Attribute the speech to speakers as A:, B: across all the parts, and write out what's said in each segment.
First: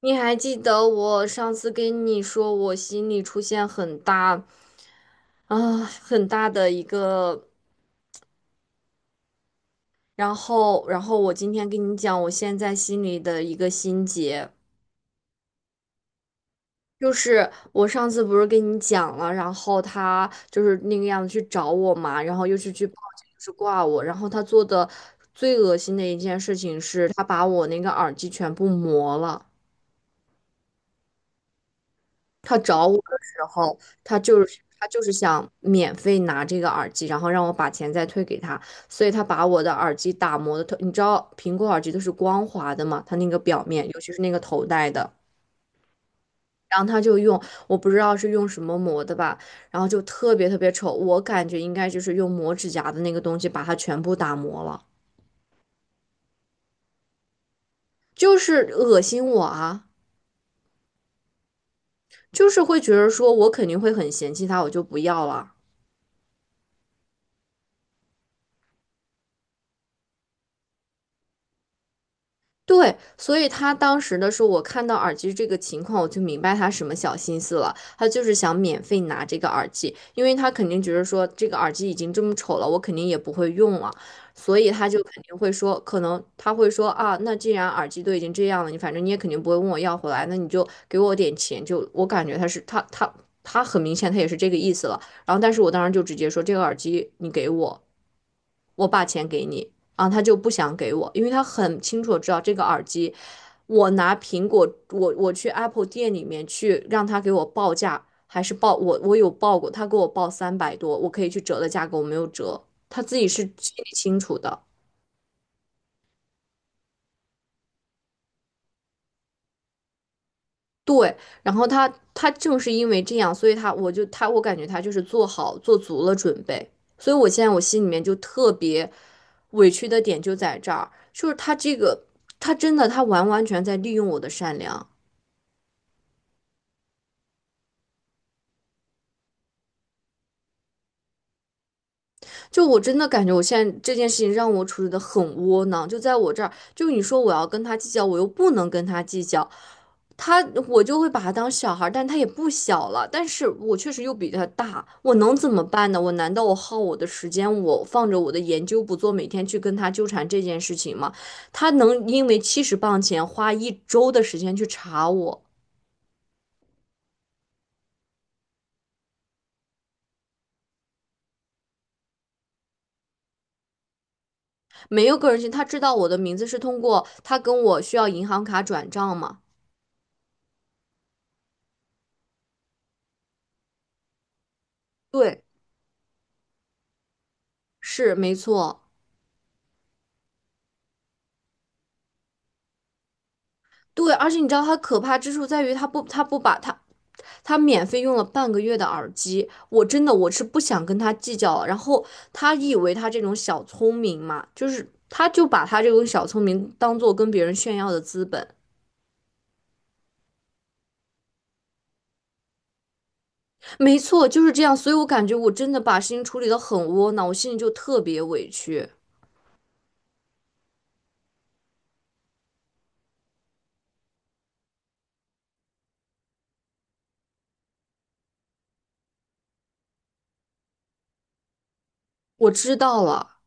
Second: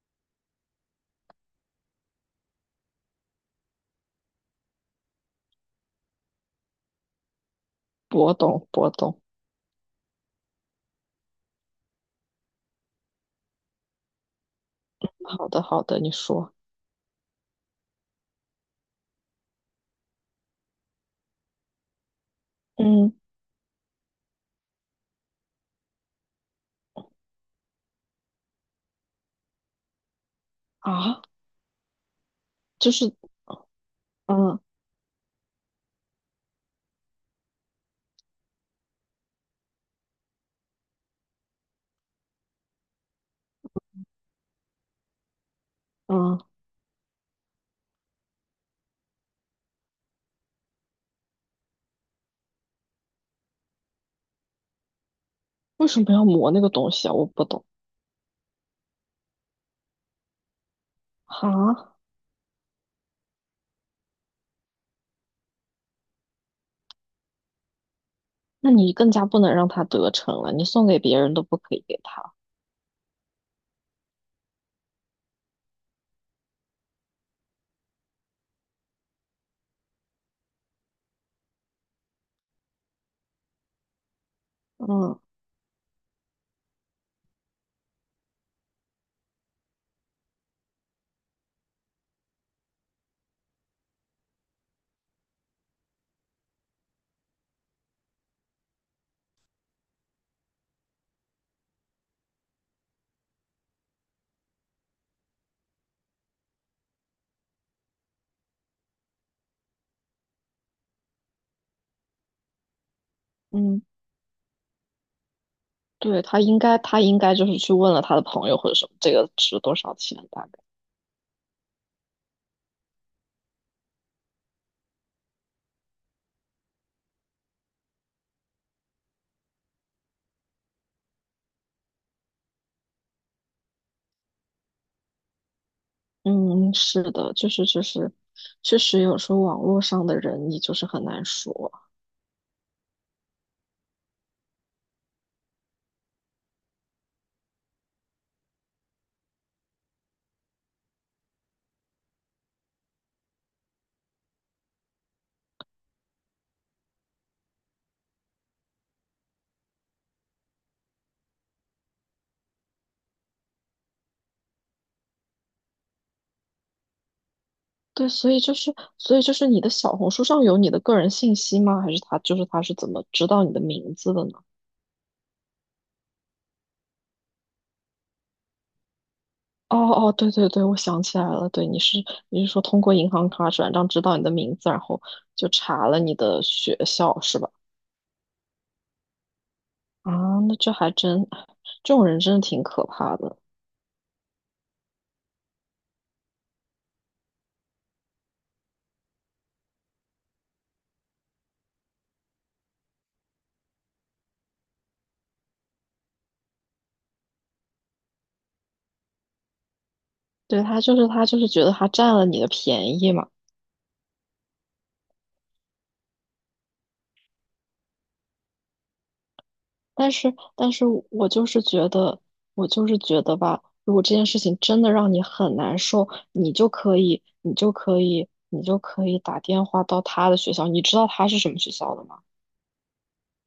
A: 你还记得我上次跟你说，我心里出现很大的一个，
B: 我懂，我懂。
A: 然后我今天跟你讲，我现在心里的一个心结，
B: 好的，好的，你说。
A: 就是我上次不是跟你讲了，然后他就是那个样子去找我嘛，然后又是去报
B: 嗯
A: 警，又是挂我，然后他做的最恶心的一件事情是，他把我那个耳机全部磨了。
B: 啊，
A: 他找
B: 就
A: 我
B: 是
A: 的时候，他就
B: 嗯
A: 是他就是想免费拿这个耳机，然后让我把钱再退给他，所以他把我的耳机打磨的特，你知道苹果耳机都是光滑的嘛，它那个表面，尤其是那个头戴的，
B: 嗯，
A: 然后他就用，我不知道是用什么磨的吧，然后就特别特别丑，我感觉应该就是用磨指甲的那个东西把它全部打磨了，
B: 为什么要磨那个东西啊？我不懂。
A: 就是恶心我啊，
B: 啊，
A: 就是会觉得说我肯定会很嫌弃他，我就不要了。
B: 那你更加不能让他得逞了，你送给别人都不可以给他。
A: 对，所以他当时的时候，我看到耳机这个情况，我就明白他什么小心思了。他就是想免费拿这个耳机，因为他肯定觉得说这个耳机已经这么丑了，我肯定也不会用了，所以他就
B: 嗯
A: 肯定会说，可能他会说啊，那既然耳机都已经这样了，你反正你也肯定不会问我要回来，那你就给我点钱。就我感觉他很明显他也是这个意思了。然后，但是我当时就直接说这个耳机你给我，我把钱给你。啊，他就不想给我，因为他很清楚地知道这个耳机，我拿苹果，我去 Apple 店里面去让他给我报价，还是报我有报过，他给我报300多，我可以去折的价格我没有折，他自己是心
B: 嗯，
A: 里清楚的。
B: 对，他应该就是去问了他的朋友或者什么，这个值多少钱大概。
A: 对，然后他正是因为这样，所以他我就他我感觉他就是做好做足了准备，所以我现在我心里面就特别委屈的点就在这儿，就是他这个他真的他完完全在利用我的善良。
B: 嗯，是的，就是，确实有时候网络上的人你就是很难说。
A: 就我真的感觉，我现在这件事情让我处理的很窝囊。就在我这儿，就你说我要跟他计较，我又不能跟他计较，他我就会把他当小孩儿，但他也不小了，但是我确实又比他大，我能怎么办呢？我难道我耗我的时间，我放着我的研究不做，每天去跟他纠缠这件事情吗？他能因为70磅钱花一周的时间去查我，
B: 对，所以就是你的小红书上有你的个人信息吗？还是他是怎么知道你的名字的呢？
A: 没有个人信，他知道我的名字是通过他跟我需要银行卡转账吗？
B: 哦哦，对对对，我想起来了，对，你是说通过银行卡转账知道你的名字，然后
A: 对，
B: 就查了你的学校是吧？
A: 是没错。
B: 啊，那这还真，这种人真的挺可怕的。
A: 对，而且你知道他可怕之处在于，他不把他免费用了半个月的耳机，我真的我是不想跟他计较了。然后他以为他这种小聪明嘛，就是他就把他这种小聪明当做跟别人炫耀的资本，
B: 对，他就是觉得他占了你的便宜嘛。
A: 没错，就是这样。所以我感觉我真的把事情处理得很窝囊，我心里就特别委屈。
B: 但是我就是觉得吧，如果这件事情真的让你很难受，你就可以打电话到他的学校。你知道他是什么学校的吗？
A: 我知道了，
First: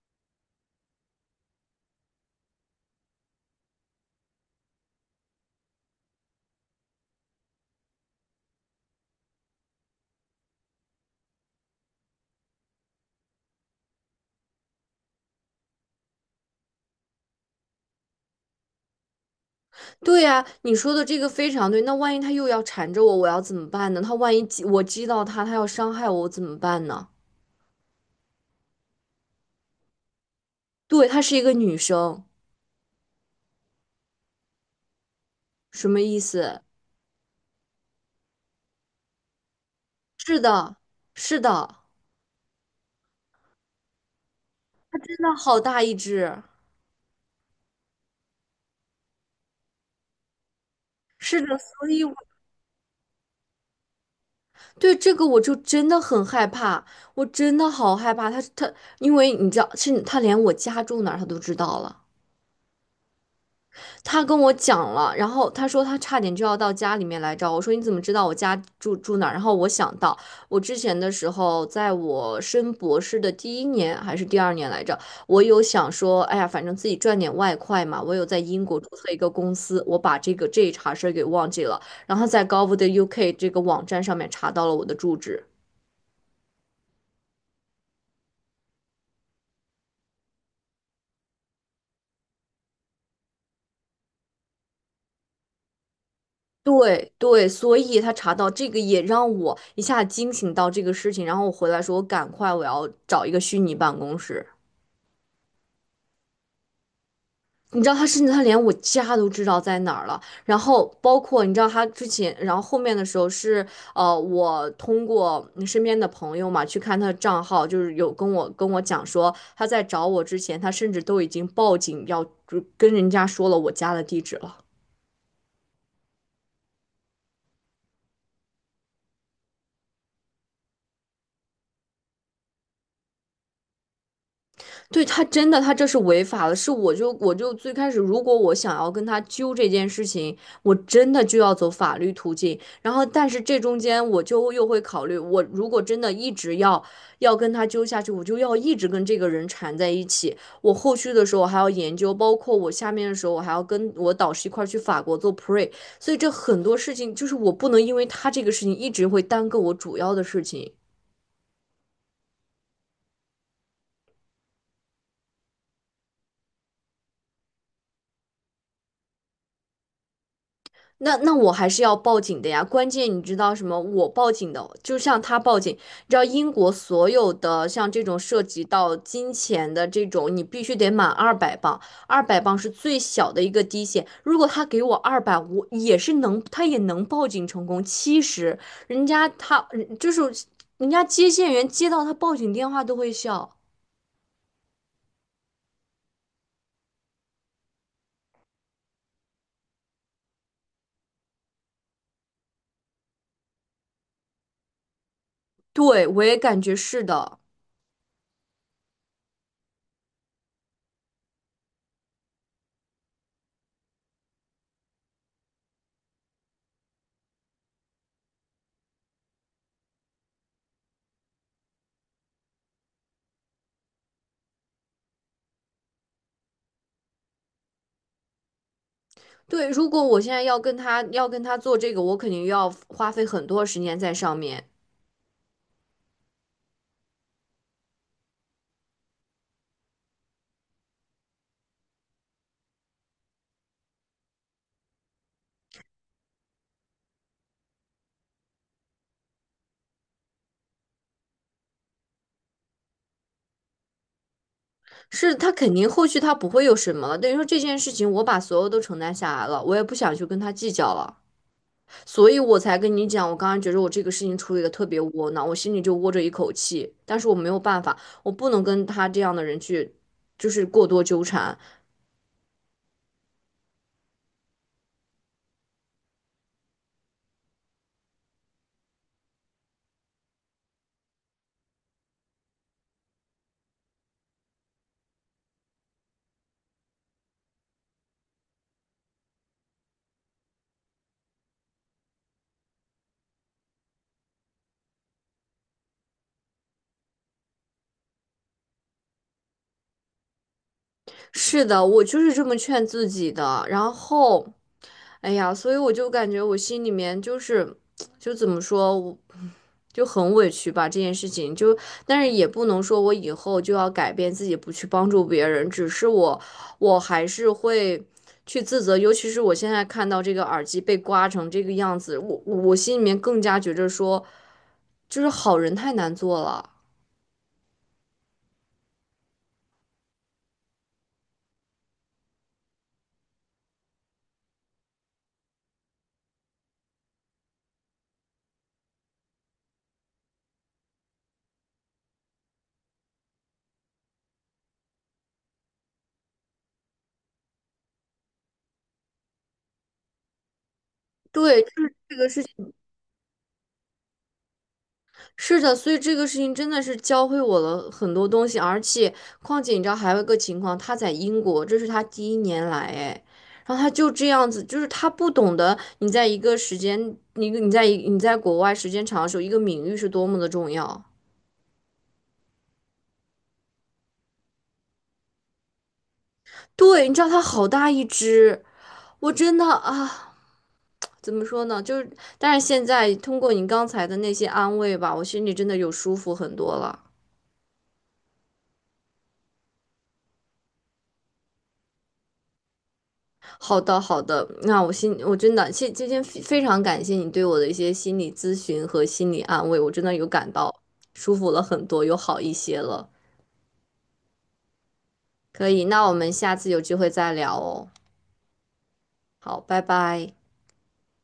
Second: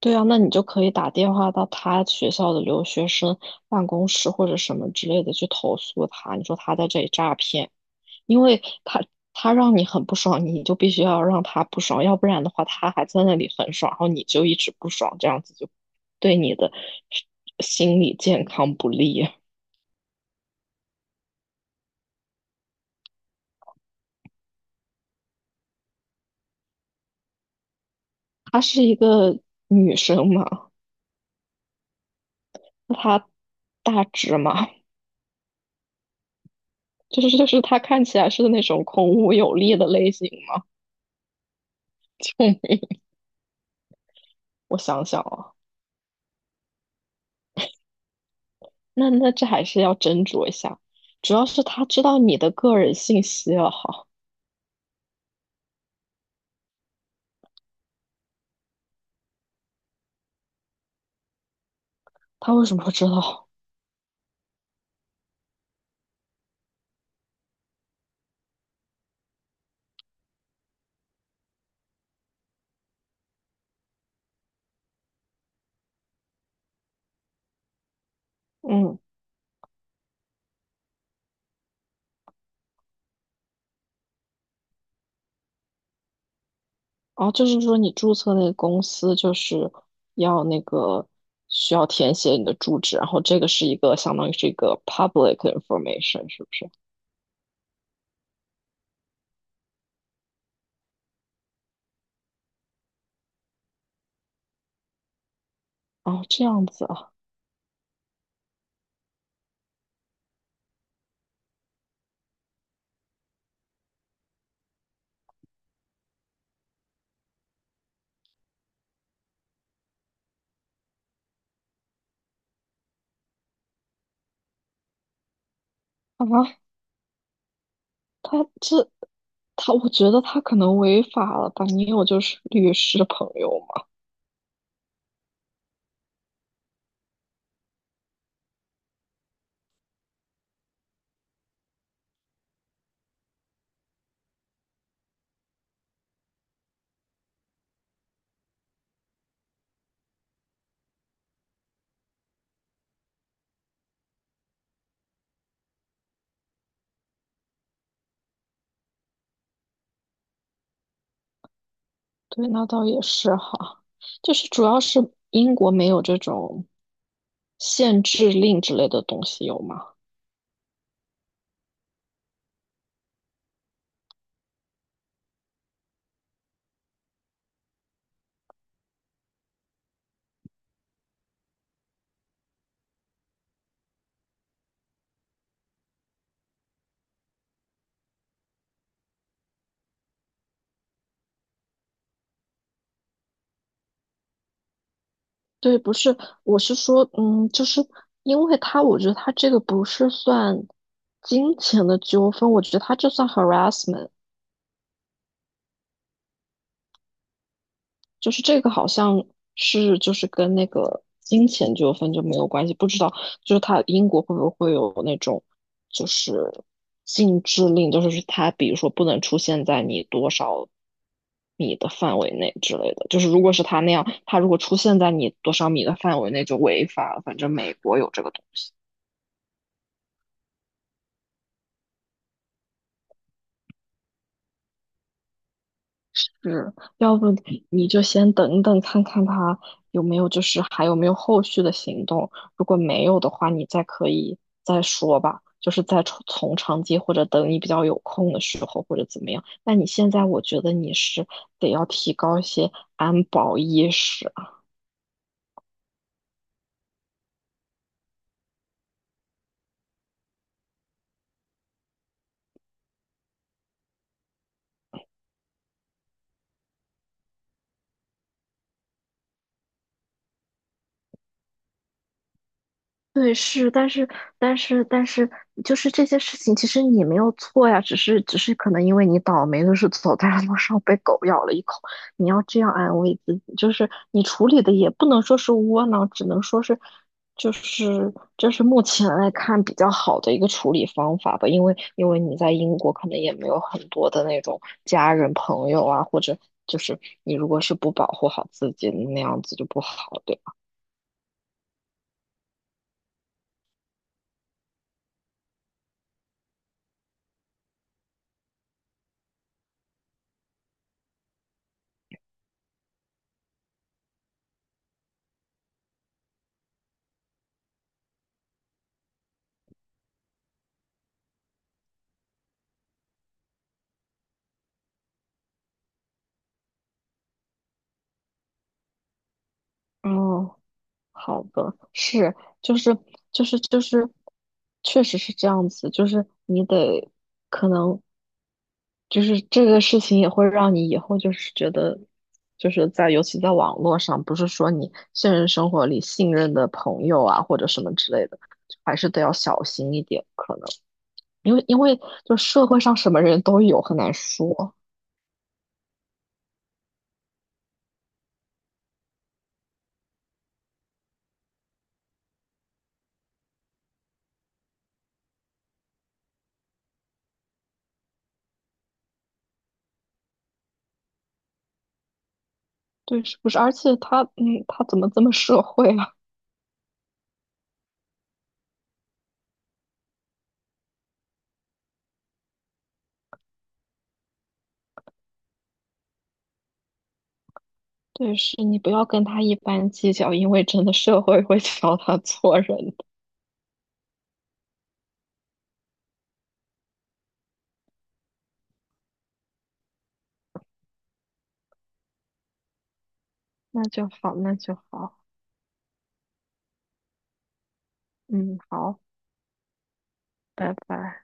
B: 对啊，那你就可以打电话到他学校的留学生办公室或者什么之类的去投诉他，你说他在这里诈骗。因为他让你很不爽，你就必须要让他不爽，要不然的话，他还在那里很爽，然后你就一直不爽，这样子就对你的心理健康不利。
A: 对呀，你说的这个非常对。那万一他又要缠着我，我要怎么办呢？他万一激我激到他，他要伤害我，我怎么办呢？
B: 她是一个女生嘛，
A: 对，她是一个女生。
B: 她大只嘛，
A: 什么意思？
B: 就是她看起来是那种孔武有力的类型
A: 是
B: 嘛。
A: 的，是的，
B: 嗯，我
A: 它
B: 想
A: 真
B: 想
A: 的
B: 啊，
A: 好大一只。
B: 那这还是要斟酌一下，主
A: 是
B: 要
A: 的，
B: 是她
A: 所以
B: 知
A: 我
B: 道你的个人信息了哈，
A: 对这个我就真的很害怕，我真的好害怕。它它，因为你知道，是它连我家住哪儿它都知道了。
B: 她为什么会知道？
A: 他跟我讲了，然后他说他差点就要到家里面来找我。我说你怎么知道我家住哪儿？然后我想到我之前的时候，在我升博士的第一年还是第二年来着，我有想说，哎呀，反正自己赚点外快嘛。我有在英国注
B: 嗯。
A: 册一个公司，我把这个这一茬事儿给忘记了，然后在 gov UK 这个网站上面查到了我的住址。
B: 哦，就是说你注册那个公司就是要那个需要填写你的住址，然后这个是一个相当于是一个 public information，是不是？
A: 对对，所以他查到这个也让我一下惊醒到这个事情，然后我回来说，我赶快我要找一个虚拟办公室。
B: 哦，这样子啊，
A: 你知道他甚至他连我家都知道在哪儿了，然后包括你知道他之前，然后后面的时候是我通过身边的朋友嘛去看他的账号，就是有跟我讲说他在找我之前，他甚至都已经报警要就跟人家说了我家的地址了。
B: 好吧，他这他，我觉得他可能违法了吧？你有就是律师朋友吗？
A: 对他真的，他这是违法的。是我就最开始，如果我想要跟他揪这件事情，我真的就要走法律途径。然后，但是这中间我就又会考虑，我如果真的一直要跟他揪下去，我就要一直跟这个人缠在一起。我后续的时候还要研究，包括我下面的时候，我还要跟我导师一块儿去法国做 pre。所以这很多事情就是我不能因为他这个事情一直会耽搁我主要的事情。
B: 对，那倒也是哈，就是主要是英国没有这种限制令之类的东西，有吗？
A: 那我还是要报警的呀。关键你知道什么？我报警的，就像他报警，你知道英国所有的像这种涉及到金钱的这种，你必须得满二百磅，二百磅是最小的一个低线。如果他给我二百，我也是能，他也能报警成功。七十，人家他嗯就是人家接线员接到他报警电话都会笑。
B: 对，不是，我是说，就是因为他，我觉得他这个不是算金钱的纠纷，我觉得他这算 harassment，
A: 对，我也感觉是的。
B: 就是这个好像是就是跟那个金钱纠纷就没有关系，不知道就是他英国会不会有那种就是禁制令，就是他比如说不能出现在你多少米的范围内之类的，就是如果是他那样，他如果出现在你多少米的范围内就违法了，反正美国有这个东西。
A: 对，如果我现在要跟他做这个，我肯定要花费很多时间在上面。
B: 是，要不你就先等等看看他有没有，就是还有没有后续的行动。如果没有的话，你再可以再说吧，就是再从长计，或者等你比较有空的时候，或者怎么样。那你现在，我觉得你是得要提高一些安保意识。
A: 是他肯定后续他不会有什么了，等于说这件事情我把所有都承担下来了，我也不想去跟他计较了，所以我才跟你讲，我刚刚觉得我这个事情处理的特别窝囊，我心里就窝着一口气，但是我没有办法，我不能跟他这样的人去，就是过多纠缠。
B: 对，是，但是，就是这些事情，其实你没有错呀，只是可能因为你倒霉，的是走在路上被狗咬了一口，你要这样安慰自己，就是你处理的也不能说是窝囊，只能说是，就是就是目前来看比较好的一个处理方法吧，因为你在英国可能也没有很多的那种家人朋友啊，或者就是你如果是不保护好自己，那样子就不好，对吧？
A: 是的，我就是这么劝自己的，然后。哎呀，所以我就感觉我心里面就是，就怎么说，我就很委屈吧这件事情。就但是也不能说我以后就要改变自己，不去帮助别人。只是我，我还是会去自责。尤其是我现在看到这个耳机被刮成这个样子，我心里面更加觉着说，就是好人太难做了。
B: 哦。好的，是，就是就是，确实是这样子，就是你得可能就是这个事情也会让你以后就是觉得，就是在尤其在网络上，不是说你现实生活里信任的朋友啊或者什么之类的，还是得要小心一点，可能因
A: 对，
B: 为
A: 就
B: 因
A: 是
B: 为
A: 这个
B: 就
A: 事
B: 社
A: 情。
B: 会上什么人都有，很难说，
A: 是的，所以这个事情真的是教会我了很多东西，而且况且你知道还有一个情况，他在英国，这是他第一年来，哎，然后他就这样子，就是他不懂得你在一个时间，你在国外时间长的时候，一个名誉是多么的重要。
B: 对，是不是？而且他嗯，他怎么这么社会？啊？
A: 对，你知道他好大一只，我真的啊，怎么说呢？就是，但是现在通过你刚才的那些安慰吧，我心里真的有舒服很多了。
B: 对，是你不要跟他一般计较，因为真的社会会 教他做人的。
A: 好的，好的，那我真的今天非常感谢你对我的一些心理咨询和心理安慰，我真的有感到舒服了很多，有好一些了。
B: 那就好，那就好，
A: 可以，那我们下次有机会再聊哦。
B: 嗯，好，
A: 好，拜拜。
B: 拜拜。